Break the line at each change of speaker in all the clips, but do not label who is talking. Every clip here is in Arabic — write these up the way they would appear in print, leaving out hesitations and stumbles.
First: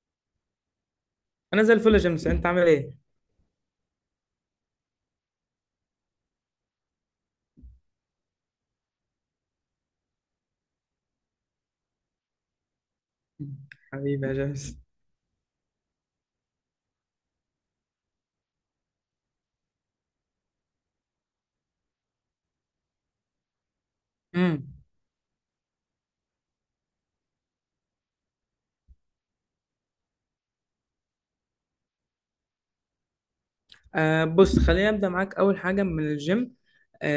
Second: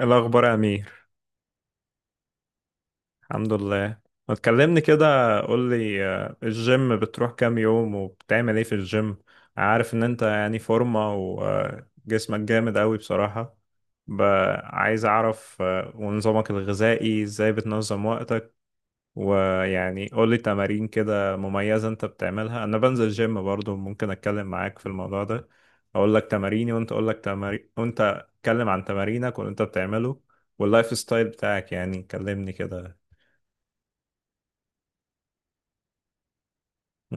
الأخبار يا أمير؟
انا زي الفل يا جيمس، انت عامل ايه؟
الحمد لله. ما تكلمني كده، قول لي الجيم بتروح كام يوم وبتعمل ايه في الجيم؟ عارف ان انت يعني فورمة وجسمك جامد قوي بصراحة. ب-
حبيبي يا جيمس.
عايز اعرف، ونظامك الغذائي ازاي بتنظم. ويعني قولي تمارين كده مميزة انت بتعملها، انا بنزل جيم برضو ممكن اتكلم
امم
معاك في الموضوع ده. اقول لك تماريني وانت اقول لك تمارين وانت اتكلم عن تمارينك واللي انت بتعمله واللايف ستايل بتاعك، يعني كلمني كده.
بص، خليني ابدا معاك اول حاجه من الجيم.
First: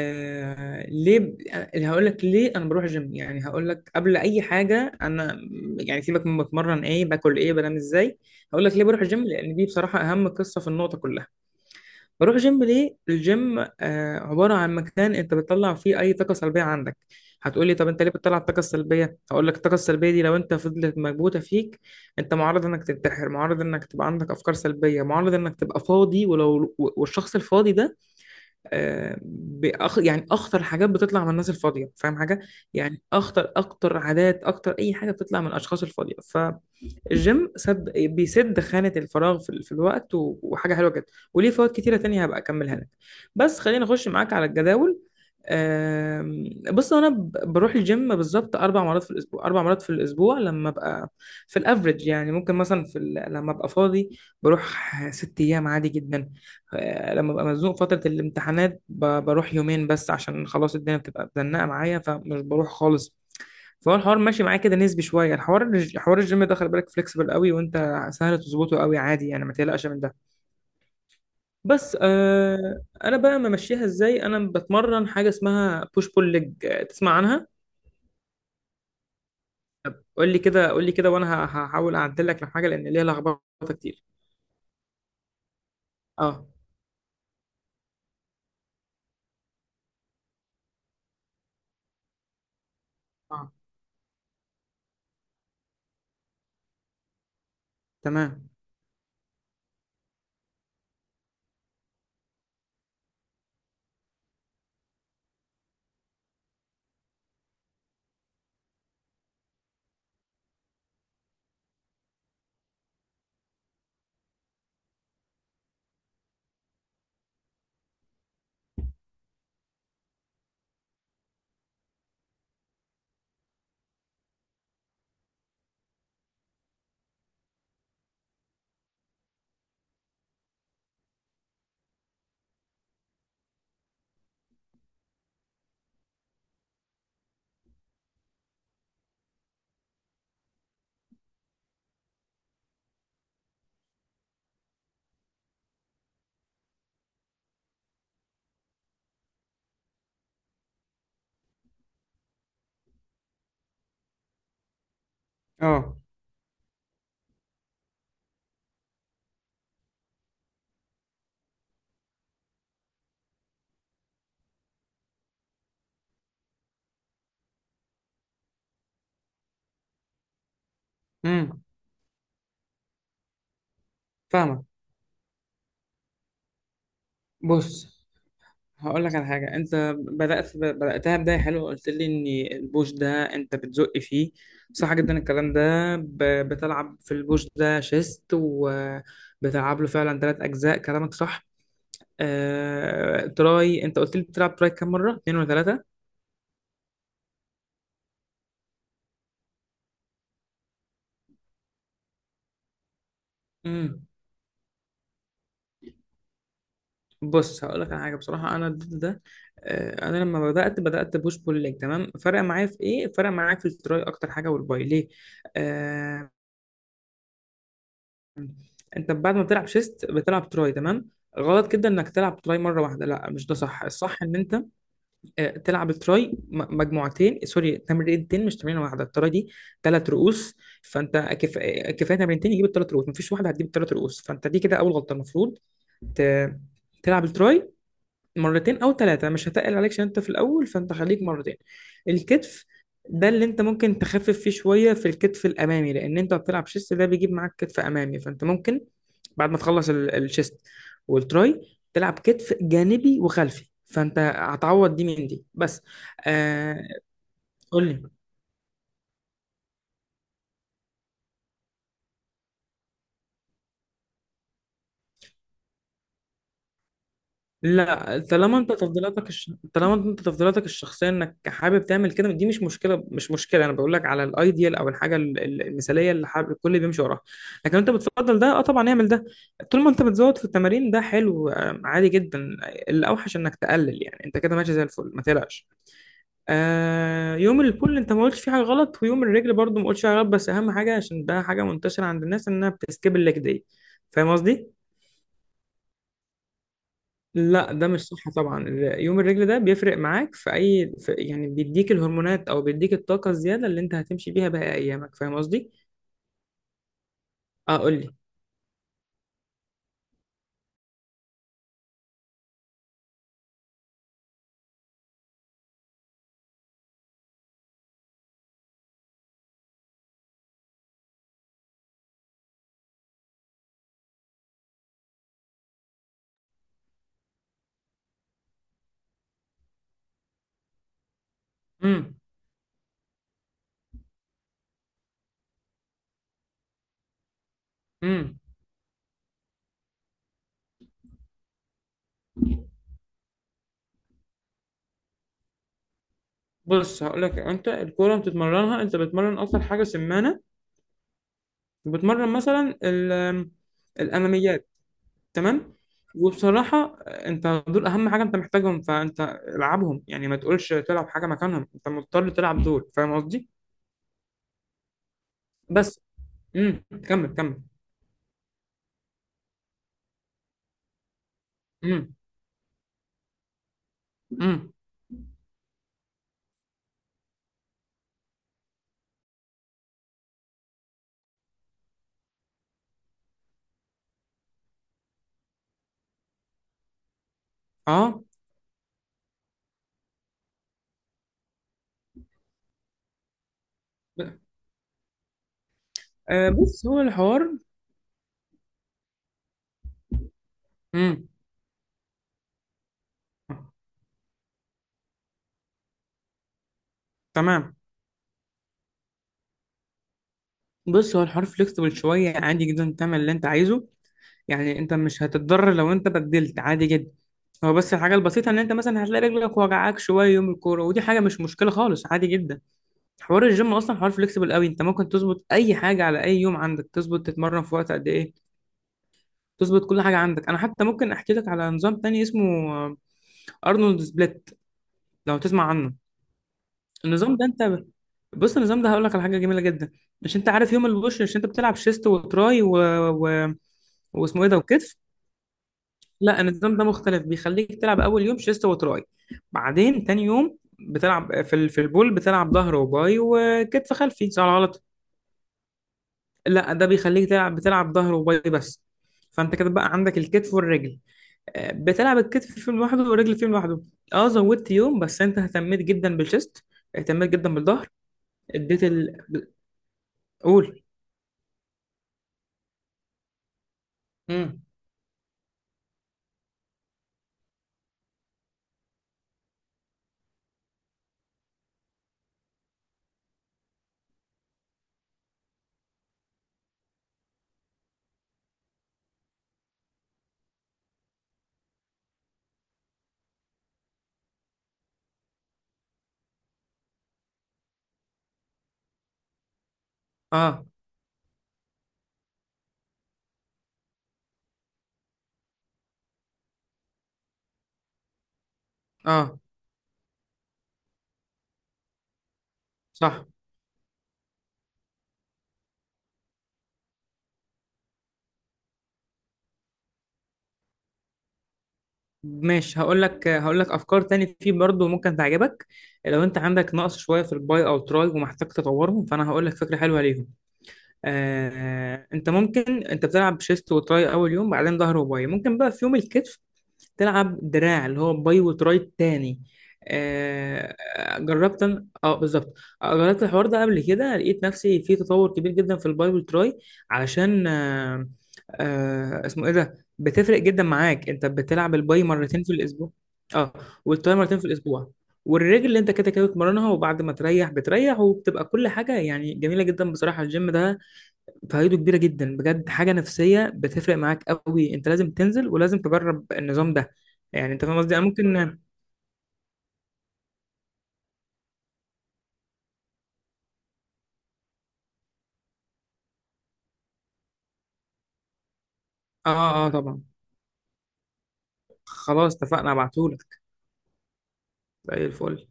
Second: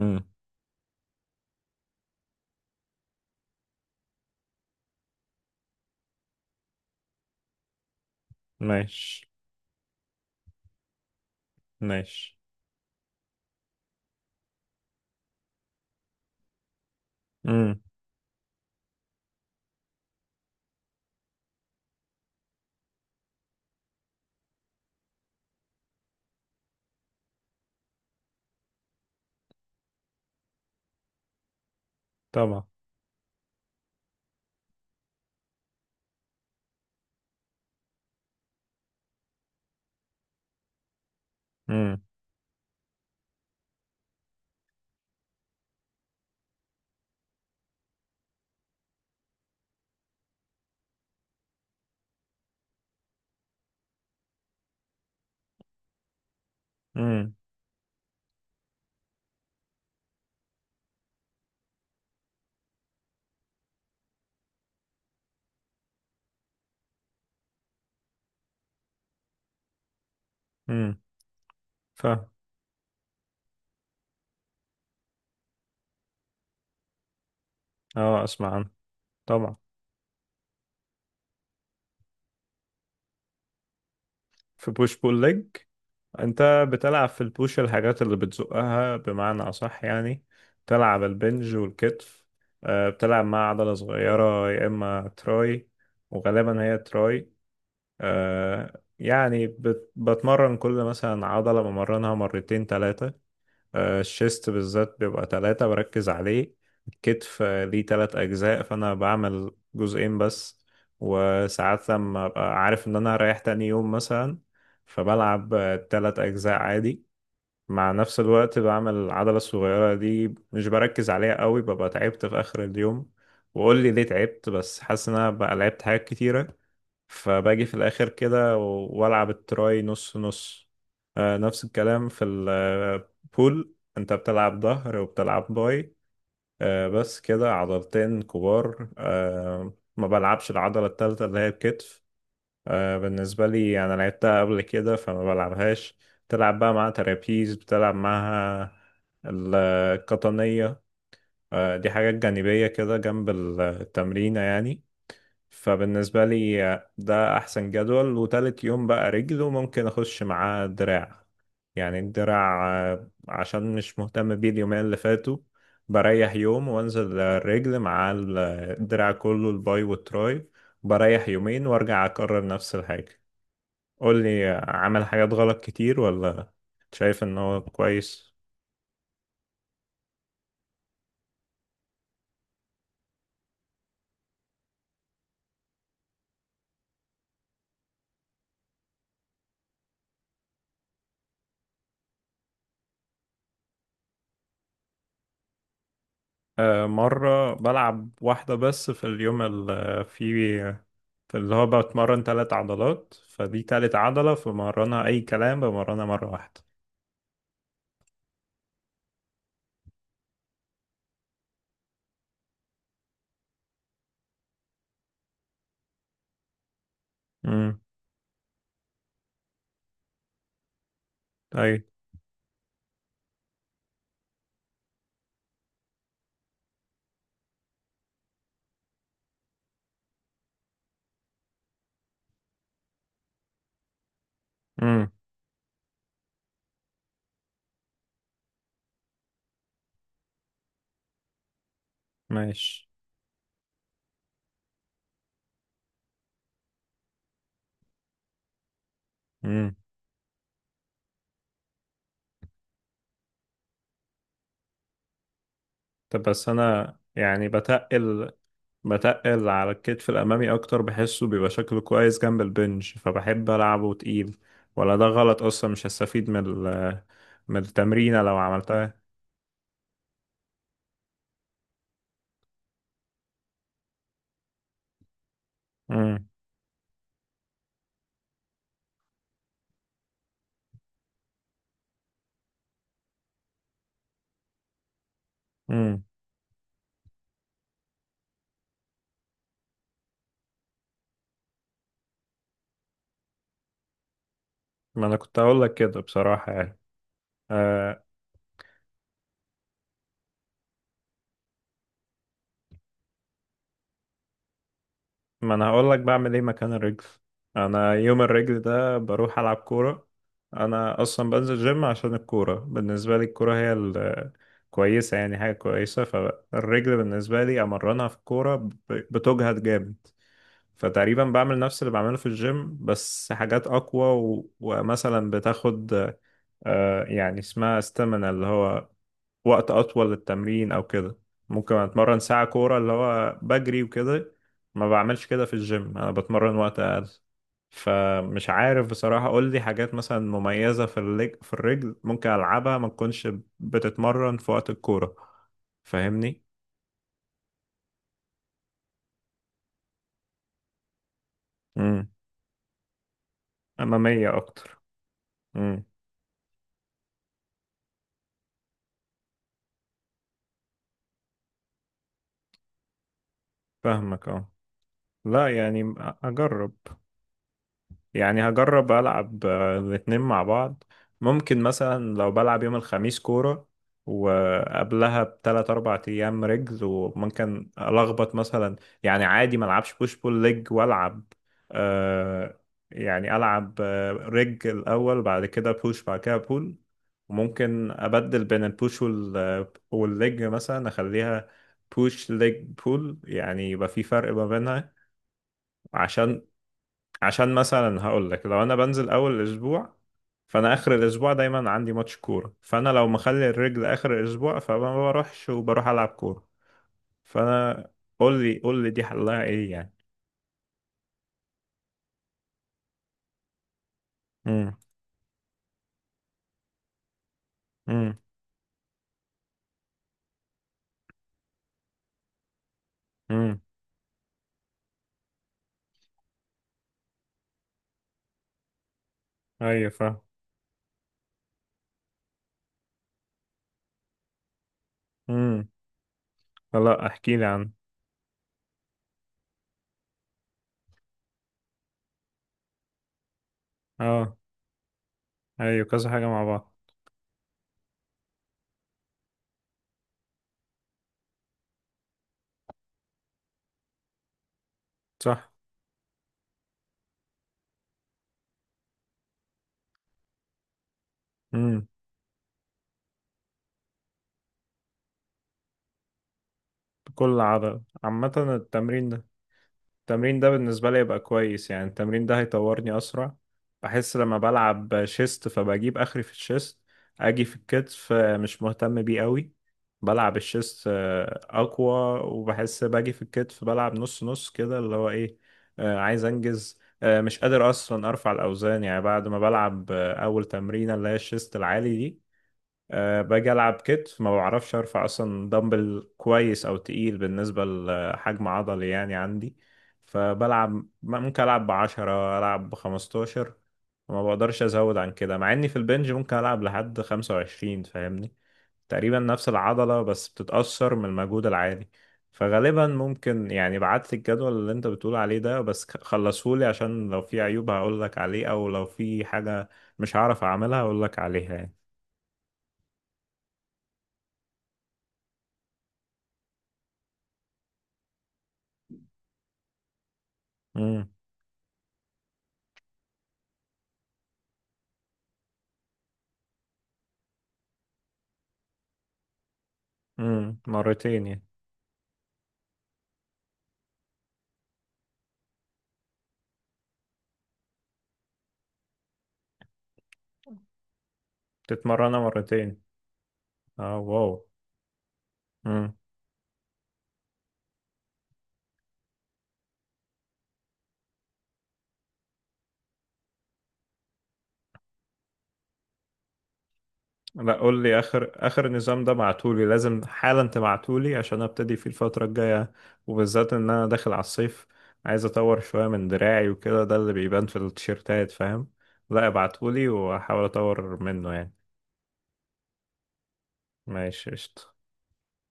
امم.
ليه ب... أنا هقول لك ليه انا بروح الجيم. يعني هقول لك قبل اي حاجه انا يعني سيبك من بتمرن ايه باكل ايه بنام ازاي، هقول لك ليه بروح الجيم،
ماشي.
لان دي بصراحه اهم قصه في النقطه كلها.
ماشي.
بروح جيم ليه؟ الجيم عبارة عن مكان أنت بتطلع فيه أي طاقة سلبية عندك. هتقولي
امم.
طب أنت ليه بتطلع الطاقة السلبية؟ هقول لك الطاقة السلبية دي لو أنت فضلت مكبوتة فيك أنت معرض إنك تنتحر، معرض إنك تبقى عندك أفكار سلبية، معرض إنك تبقى فاضي، ولو والشخص الفاضي ده يعني أخطر حاجات بتطلع من الناس الفاضية، فاهم حاجة؟
طبعا.
يعني أخطر أكتر عادات، أكتر أي حاجة بتطلع من الأشخاص الفاضية. الجيم سد، بيسد خانة الفراغ في الوقت، وحاجة حلوة جدا وليه فوائد كتيرة
امم.
تانية هبقى أكملها لك. بس خلينا أخش معاك على الجداول. بص، أنا بروح الجيم بالظبط أربع مرات في الأسبوع، أربع مرات في الأسبوع لما أبقى في الأفريج. يعني ممكن مثلا لما أبقى فاضي بروح ست أيام عادي جدا. لما
امم.
ببقى مزنوق فترة الامتحانات بروح يومين بس، عشان خلاص الدنيا بتبقى مزنقة معايا فمش بروح خالص. فهو الحوار ماشي معاه كده نسبي شويه. الحوار حوار الجيم ده خلي بالك فليكسبل قوي، وانت سهل تظبطه قوي عادي، يعني ما تقلقش من ده.
امم.
بس
فاهم.
انا بقى ممشيها ازاي، انا بتمرن حاجه اسمها بوش بول ليج، تسمع عنها؟
اه اسمع عنه. طبعا.
قول لي كده، قول لي كده، وانا هحاول اعدل لك الحاجه، لان ليها لخبطه كتير.
في بوش بول ليج
اه،
انت بتلعب في البوش الحاجات اللي بتزقها بمعنى اصح، يعني تلعب البنج والكتف. بتلعب مع
اه،
عضلة صغيرة يا اما تراي. وغالبا هي تراي.
تمام.
يعني بتمرن كل مثلا عضلة بمرنها مرتين تلاتة. الشيست بالذات بيبقى تلاتة بركز عليه. الكتف ليه تلات أجزاء فأنا بعمل جزئين بس. وساعات لما أبقى عارف إن أنا هريح تاني يوم مثلا فبلعب تلات أجزاء عادي. مع نفس الوقت بعمل العضلة الصغيرة دي، مش بركز عليها قوي، ببقى تعبت في آخر اليوم. وقول لي ليه تعبت؟ بس حاسس إن أنا بقى لعبت حاجات كتيرة فباجي في الاخر كده والعب التراي نص نص. نفس الكلام في البول انت بتلعب ظهر وبتلعب باي. بس كده عضلتين كبار. ما بلعبش العضلة التالتة اللي هي الكتف. بالنسبة لي أنا لعبتها قبل كده فما بلعبهاش. بتلعب بقى مع ترابيز بتلعب معها القطنية. دي حاجات جانبية كده جنب التمرينة يعني.
اه.
فبالنسبة لي ده أحسن جدول. وتالت يوم بقى رجل، وممكن أخش معاه دراع، يعني الدراع عشان مش مهتم بيه اليومين اللي فاتوا. بريح يوم وأنزل الرجل مع الدراع كله، الباي والتراي. بريح
امم
يومين وأرجع أكرر نفس الحاجة. قول لي
فاهمك.
عمل حاجات غلط كتير، ولا شايف إن هو
بص
كويس؟
هقول لك على حاجة، أنت بدأت بدأتها بداية حلوة، قلت لي إن البوش ده أنت بتزق فيه، صح جدا الكلام ده. بتلعب في البوش ده شيست، وبتلعب له فعلا ثلاث أجزاء، كلامك صح. تراي أنت قلت لي بتلعب تراي كام مرة؟ اتنين ولا ثلاثة؟
مرة بلعب واحدة بس في اليوم اللي فيه. فاللي هو بتمرن تلات عضلات فدي تالت
امم
عضلة فبمرنها أي كلام بمرنها مرة واحدة.
بص هقول لك على حاجة، بصراحة أنا ضد ده. أنا لما بدأت، بدأت بوش بول ليج تمام، فرق معايا في إيه؟ فرق معايا في التراي أكتر حاجة والباي، ليه؟ آه،
امم.
انت بعد ما بتلعب شيست بتلعب تراي تمام، غلط
أي.
جدا انك تلعب تراي مره واحده، لا مش ده صح. الصح ان انت تلعب التراي مجموعتين، سوري تمرينتين، مش تمرينه واحده، التراي دي ثلاث رؤوس. فانت كف... آه، كفايه تمرينتين يجيب الثلاث رؤوس، مفيش واحده هتجيب الثلاث رؤوس. فانت دي كده اول
امم.
غلطه. المفروض ت... تلعب التراي مرتين او ثلاثه، مش هتقل عليك عشان انت في الاول، فانت خليك مرتين. الكتف
ماشي.
ده اللي انت ممكن تخفف فيه شويه، في الكتف الامامي، لان انت بتلعب شيست ده بيجيب معاك كتف امامي. فانت ممكن بعد ما
امم.
تخلص الشيست والتراي تلعب كتف جانبي وخلفي، فانت هتعوض دي من دي بس.
طب بس
آه،
أنا يعني
قول لي.
بتقل. بتقل على الكتف الأمامي أكتر، بحسه بيبقى شكله كويس جنب البنج فبحب ألعبه تقيل. ولا ده غلط أصلا مش هستفيد من ال من
لا،
التمرينة لو
طالما انت
عملتها؟
طالما انت تفضيلاتك الشخصيه انك حابب تعمل كده، دي مش مشكله، مش مشكله. انا بقول لك على الايديال او الحاجه المثاليه اللي
امم.
حابب الكل بيمشي وراها. لكن انت بتفضل ده، اه طبعا اعمل ده. طول ما انت بتزود في التمارين ده حلو، عادي جدا، الاوحش انك تقلل، يعني انت كده ماشي زي الفل، ما تقلقش.
امم.
يوم البول انت ما قلتش فيه حاجه غلط، ويوم الرجل برضو ما قلتش فيه حاجه غلط، بس اهم حاجه، عشان ده حاجه منتشره عند الناس، انها بتسكيب الليج دي، فاهم قصدي؟
ما أنا كنت هقول لك كده بصراحة يعني.
لا ده مش
آه،
صح طبعا. يوم الرجل ده بيفرق معاك في اي، في يعني بيديك الهرمونات او بيديك الطاقه الزياده اللي انت هتمشي بيها باقي ايامك، فاهم
ما انا
قصدي؟
هقول لك بعمل ايه مكان الرجل.
اه
انا
قول لي.
يوم الرجل ده بروح العب كوره. انا اصلا بنزل جيم عشان الكوره، بالنسبه لي الكوره هي كويسه، يعني حاجه كويسه. فالرجل بالنسبه لي امرنها في الكوره، بتجهد جامد. فتقريبا بعمل نفس اللي بعمله في الجيم بس حاجات اقوى ومثلا بتاخد يعني اسمها استامينا، اللي هو وقت أطول للتمرين أو كده. ممكن
امم
أتمرن ساعة كورة اللي هو بجري وكده. ما بعملش كده في الجيم، أنا بتمرن وقت أقل.
امم
فمش عارف بصراحة. قول لي حاجات مثلا مميزة في في الرجل ممكن ألعبها ما تكونش بتتمرن في وقت الكورة، فاهمني؟
بص هقول لك، انت الكوره بتتمرنها انت بتتمرن اكتر حاجه سمانه،
امم.
بتمرن مثلا
أمامية
الاماميات
أكتر.
تمام.
امم.
وبصراحه انت دول اهم حاجه انت محتاجهم، فانت العبهم. يعني ما تقولش تلعب حاجه مكانهم، انت مضطر تلعب دول، فاهم قصدي؟
فاهمك اه. لا يعني
بس.
أجرب.
كمل، كمل.
يعني هجرب ألعب الاتنين مع بعض. ممكن مثلا
امم
لو بلعب يوم الخميس كورة،
امم
وقبلها بتلات 4 أيام رجل، وممكن ألخبط مثلا. يعني عادي، ما ألعبش بوش بول ليج وألعب آه يعني ألعب، الأول، بعد كده بوش بعد كده بول. وممكن
اه.
أبدل بين البوش والليج مثلا، أخليها بوش ليج بول يعني يبقى في فرق ما بينها. عشان
بص هو
عشان
الحوار.
مثلا هقول لك، لو انا بنزل اول الاسبوع، فانا اخر
مم.
الاسبوع دايما عندي ماتش كوره، فانا لو مخلي الرجل اخر الاسبوع فما بروحش وبروح العب كوره،
تمام.
فانا. قول لي قول لي، دي حلها ايه يعني؟
بص هو الحوار فليكسبل شوية، عادي جدا تعمل اللي انت عايزه.
امم.
يعني انت مش هتتضرر لو انت بدلت، عادي جدا. هو بس الحاجة
امم.
البسيطة ان انت مثلا هتلاقي رجلك وجعاك شوية يوم الكورة، ودي حاجة مش مشكلة خالص، عادي جدا. حوار
امم.
الجيم اصلا حوار فليكسبل قوي، انت ممكن تظبط اي حاجة على اي يوم عندك، تظبط تتمرن في وقت قد ايه، تظبط
ايوه
كل حاجة
فاهم.
عندك. انا حتى ممكن احكي لك على نظام تاني اسمه ارنولد سبليت، لو تسمع
امم.
عنه.
لا احكي
النظام
لي
ده
عن.
انت، بص النظام ده هقول لك على حاجه جميله جدا. مش انت عارف يوم البوش، مش انت بتلعب شيست وتراي و...
اه
واسمه ايه ده، وكتف؟
ايوه كذا حاجه
لا
مع بعض.
النظام ده مختلف، بيخليك تلعب اول يوم شيست وتراي، بعدين تاني يوم بتلعب في البول، بتلعب ظهر وباي وكتف خلفي، صح ولا غلط؟
صح.
لا ده بيخليك تلعب، بتلعب ظهر وباي بس، فانت كده بقى عندك الكتف والرجل.
امم.
بتلعب الكتف فيهم لوحده والرجل فيهم لوحده. اه زودت يوم، بس انت اهتميت جدا بالشيست، اهتميت
بكل
جدا
عضله
بالظهر،
عامه
اديت
التمرين. التمرين ده
قول.
بالنسبة لي يبقى كويس، يعني التمرين ده هيطورني أسرع. بحس لما
امم،
بلعب شيست فبجيب آخري في الشيست. أجي في الكتف، مش مهتم بيه قوي. بلعب الشيست أقوى، وبحس باجي في الكتف بلعب نص نص كده اللي هو إيه. عايز أنجز. مش قادر أصلا أرفع الأوزان، يعني بعد ما بلعب أول تمرينة اللي هي الشيست العالي دي. أه باجي ألعب كتف ما بعرفش أرفع أصلا دمبل كويس أو تقيل بالنسبة لحجم عضلي يعني عندي.
اه،
فبلعب، ممكن ألعب بـ10، ألعب بـ15. وما بقدرش أزود عن كده، مع إني في البنج ممكن ألعب لحد 25، فاهمني. تقريبا
اه،
نفس العضلة بس بتتأثر من المجهود العالي. فغالبا
صح.
ممكن يعني بعت لي الجدول اللي انت بتقول عليه ده بس خلصهولي، عشان لو في عيوب هقول لك عليه، او لو في حاجة مش هعرف اعملها هقول لك عليها
ماشي هقول لك، هقول لك افكار تاني فيه برضو ممكن تعجبك. لو انت عندك نقص شويه في الباي او تراي ومحتاج تطورهم، فانا هقول لك فكره حلوه ليهم.
يعني.
آه انت ممكن، انت بتلعب شيست وتراي اول يوم، بعدين ظهر وباي، ممكن بقى في يوم الكتف تلعب دراع اللي هو باي وتراي تاني.
امم.
آه،
مرتين يعني.
اه بالظبط. جربت الحوار ده قبل كده، لقيت نفسي في تطور كبير جدا في الباي وتراي. علشان اسمه ايه ده، بتفرق جدا معاك، انت بتلعب الباي
تتمرنها
مرتين في
مرتين.
الاسبوع. اه.
اه
والتراي مرتين في
واو.
الاسبوع، والرجل اللي انت
امم.
كده كده بتمرنها، وبعد ما تريح بتريح، وبتبقى كل حاجه يعني جميله جدا. بصراحه الجيم ده فايده كبيره جدا بجد، حاجه نفسيه بتفرق معاك قوي، انت لازم تنزل، ولازم تجرب النظام ده،
لا
يعني انت فاهم
قول
قصدي
لي
انا
اخر
ممكن.
اخر نظام ده بعتولي، لازم حالا تبعتولي عشان ابتدي فيه الفترة الجاية. وبالذات ان انا داخل على الصيف، عايز اطور شوية من دراعي وكده، ده اللي بيبان في التيشيرتات فاهم. لا
اه، اه
ابعتولي
طبعا،
واحاول اطور منه يعني.
خلاص اتفقنا ابعتهولك.
ماشي قشطة.
زي الفل.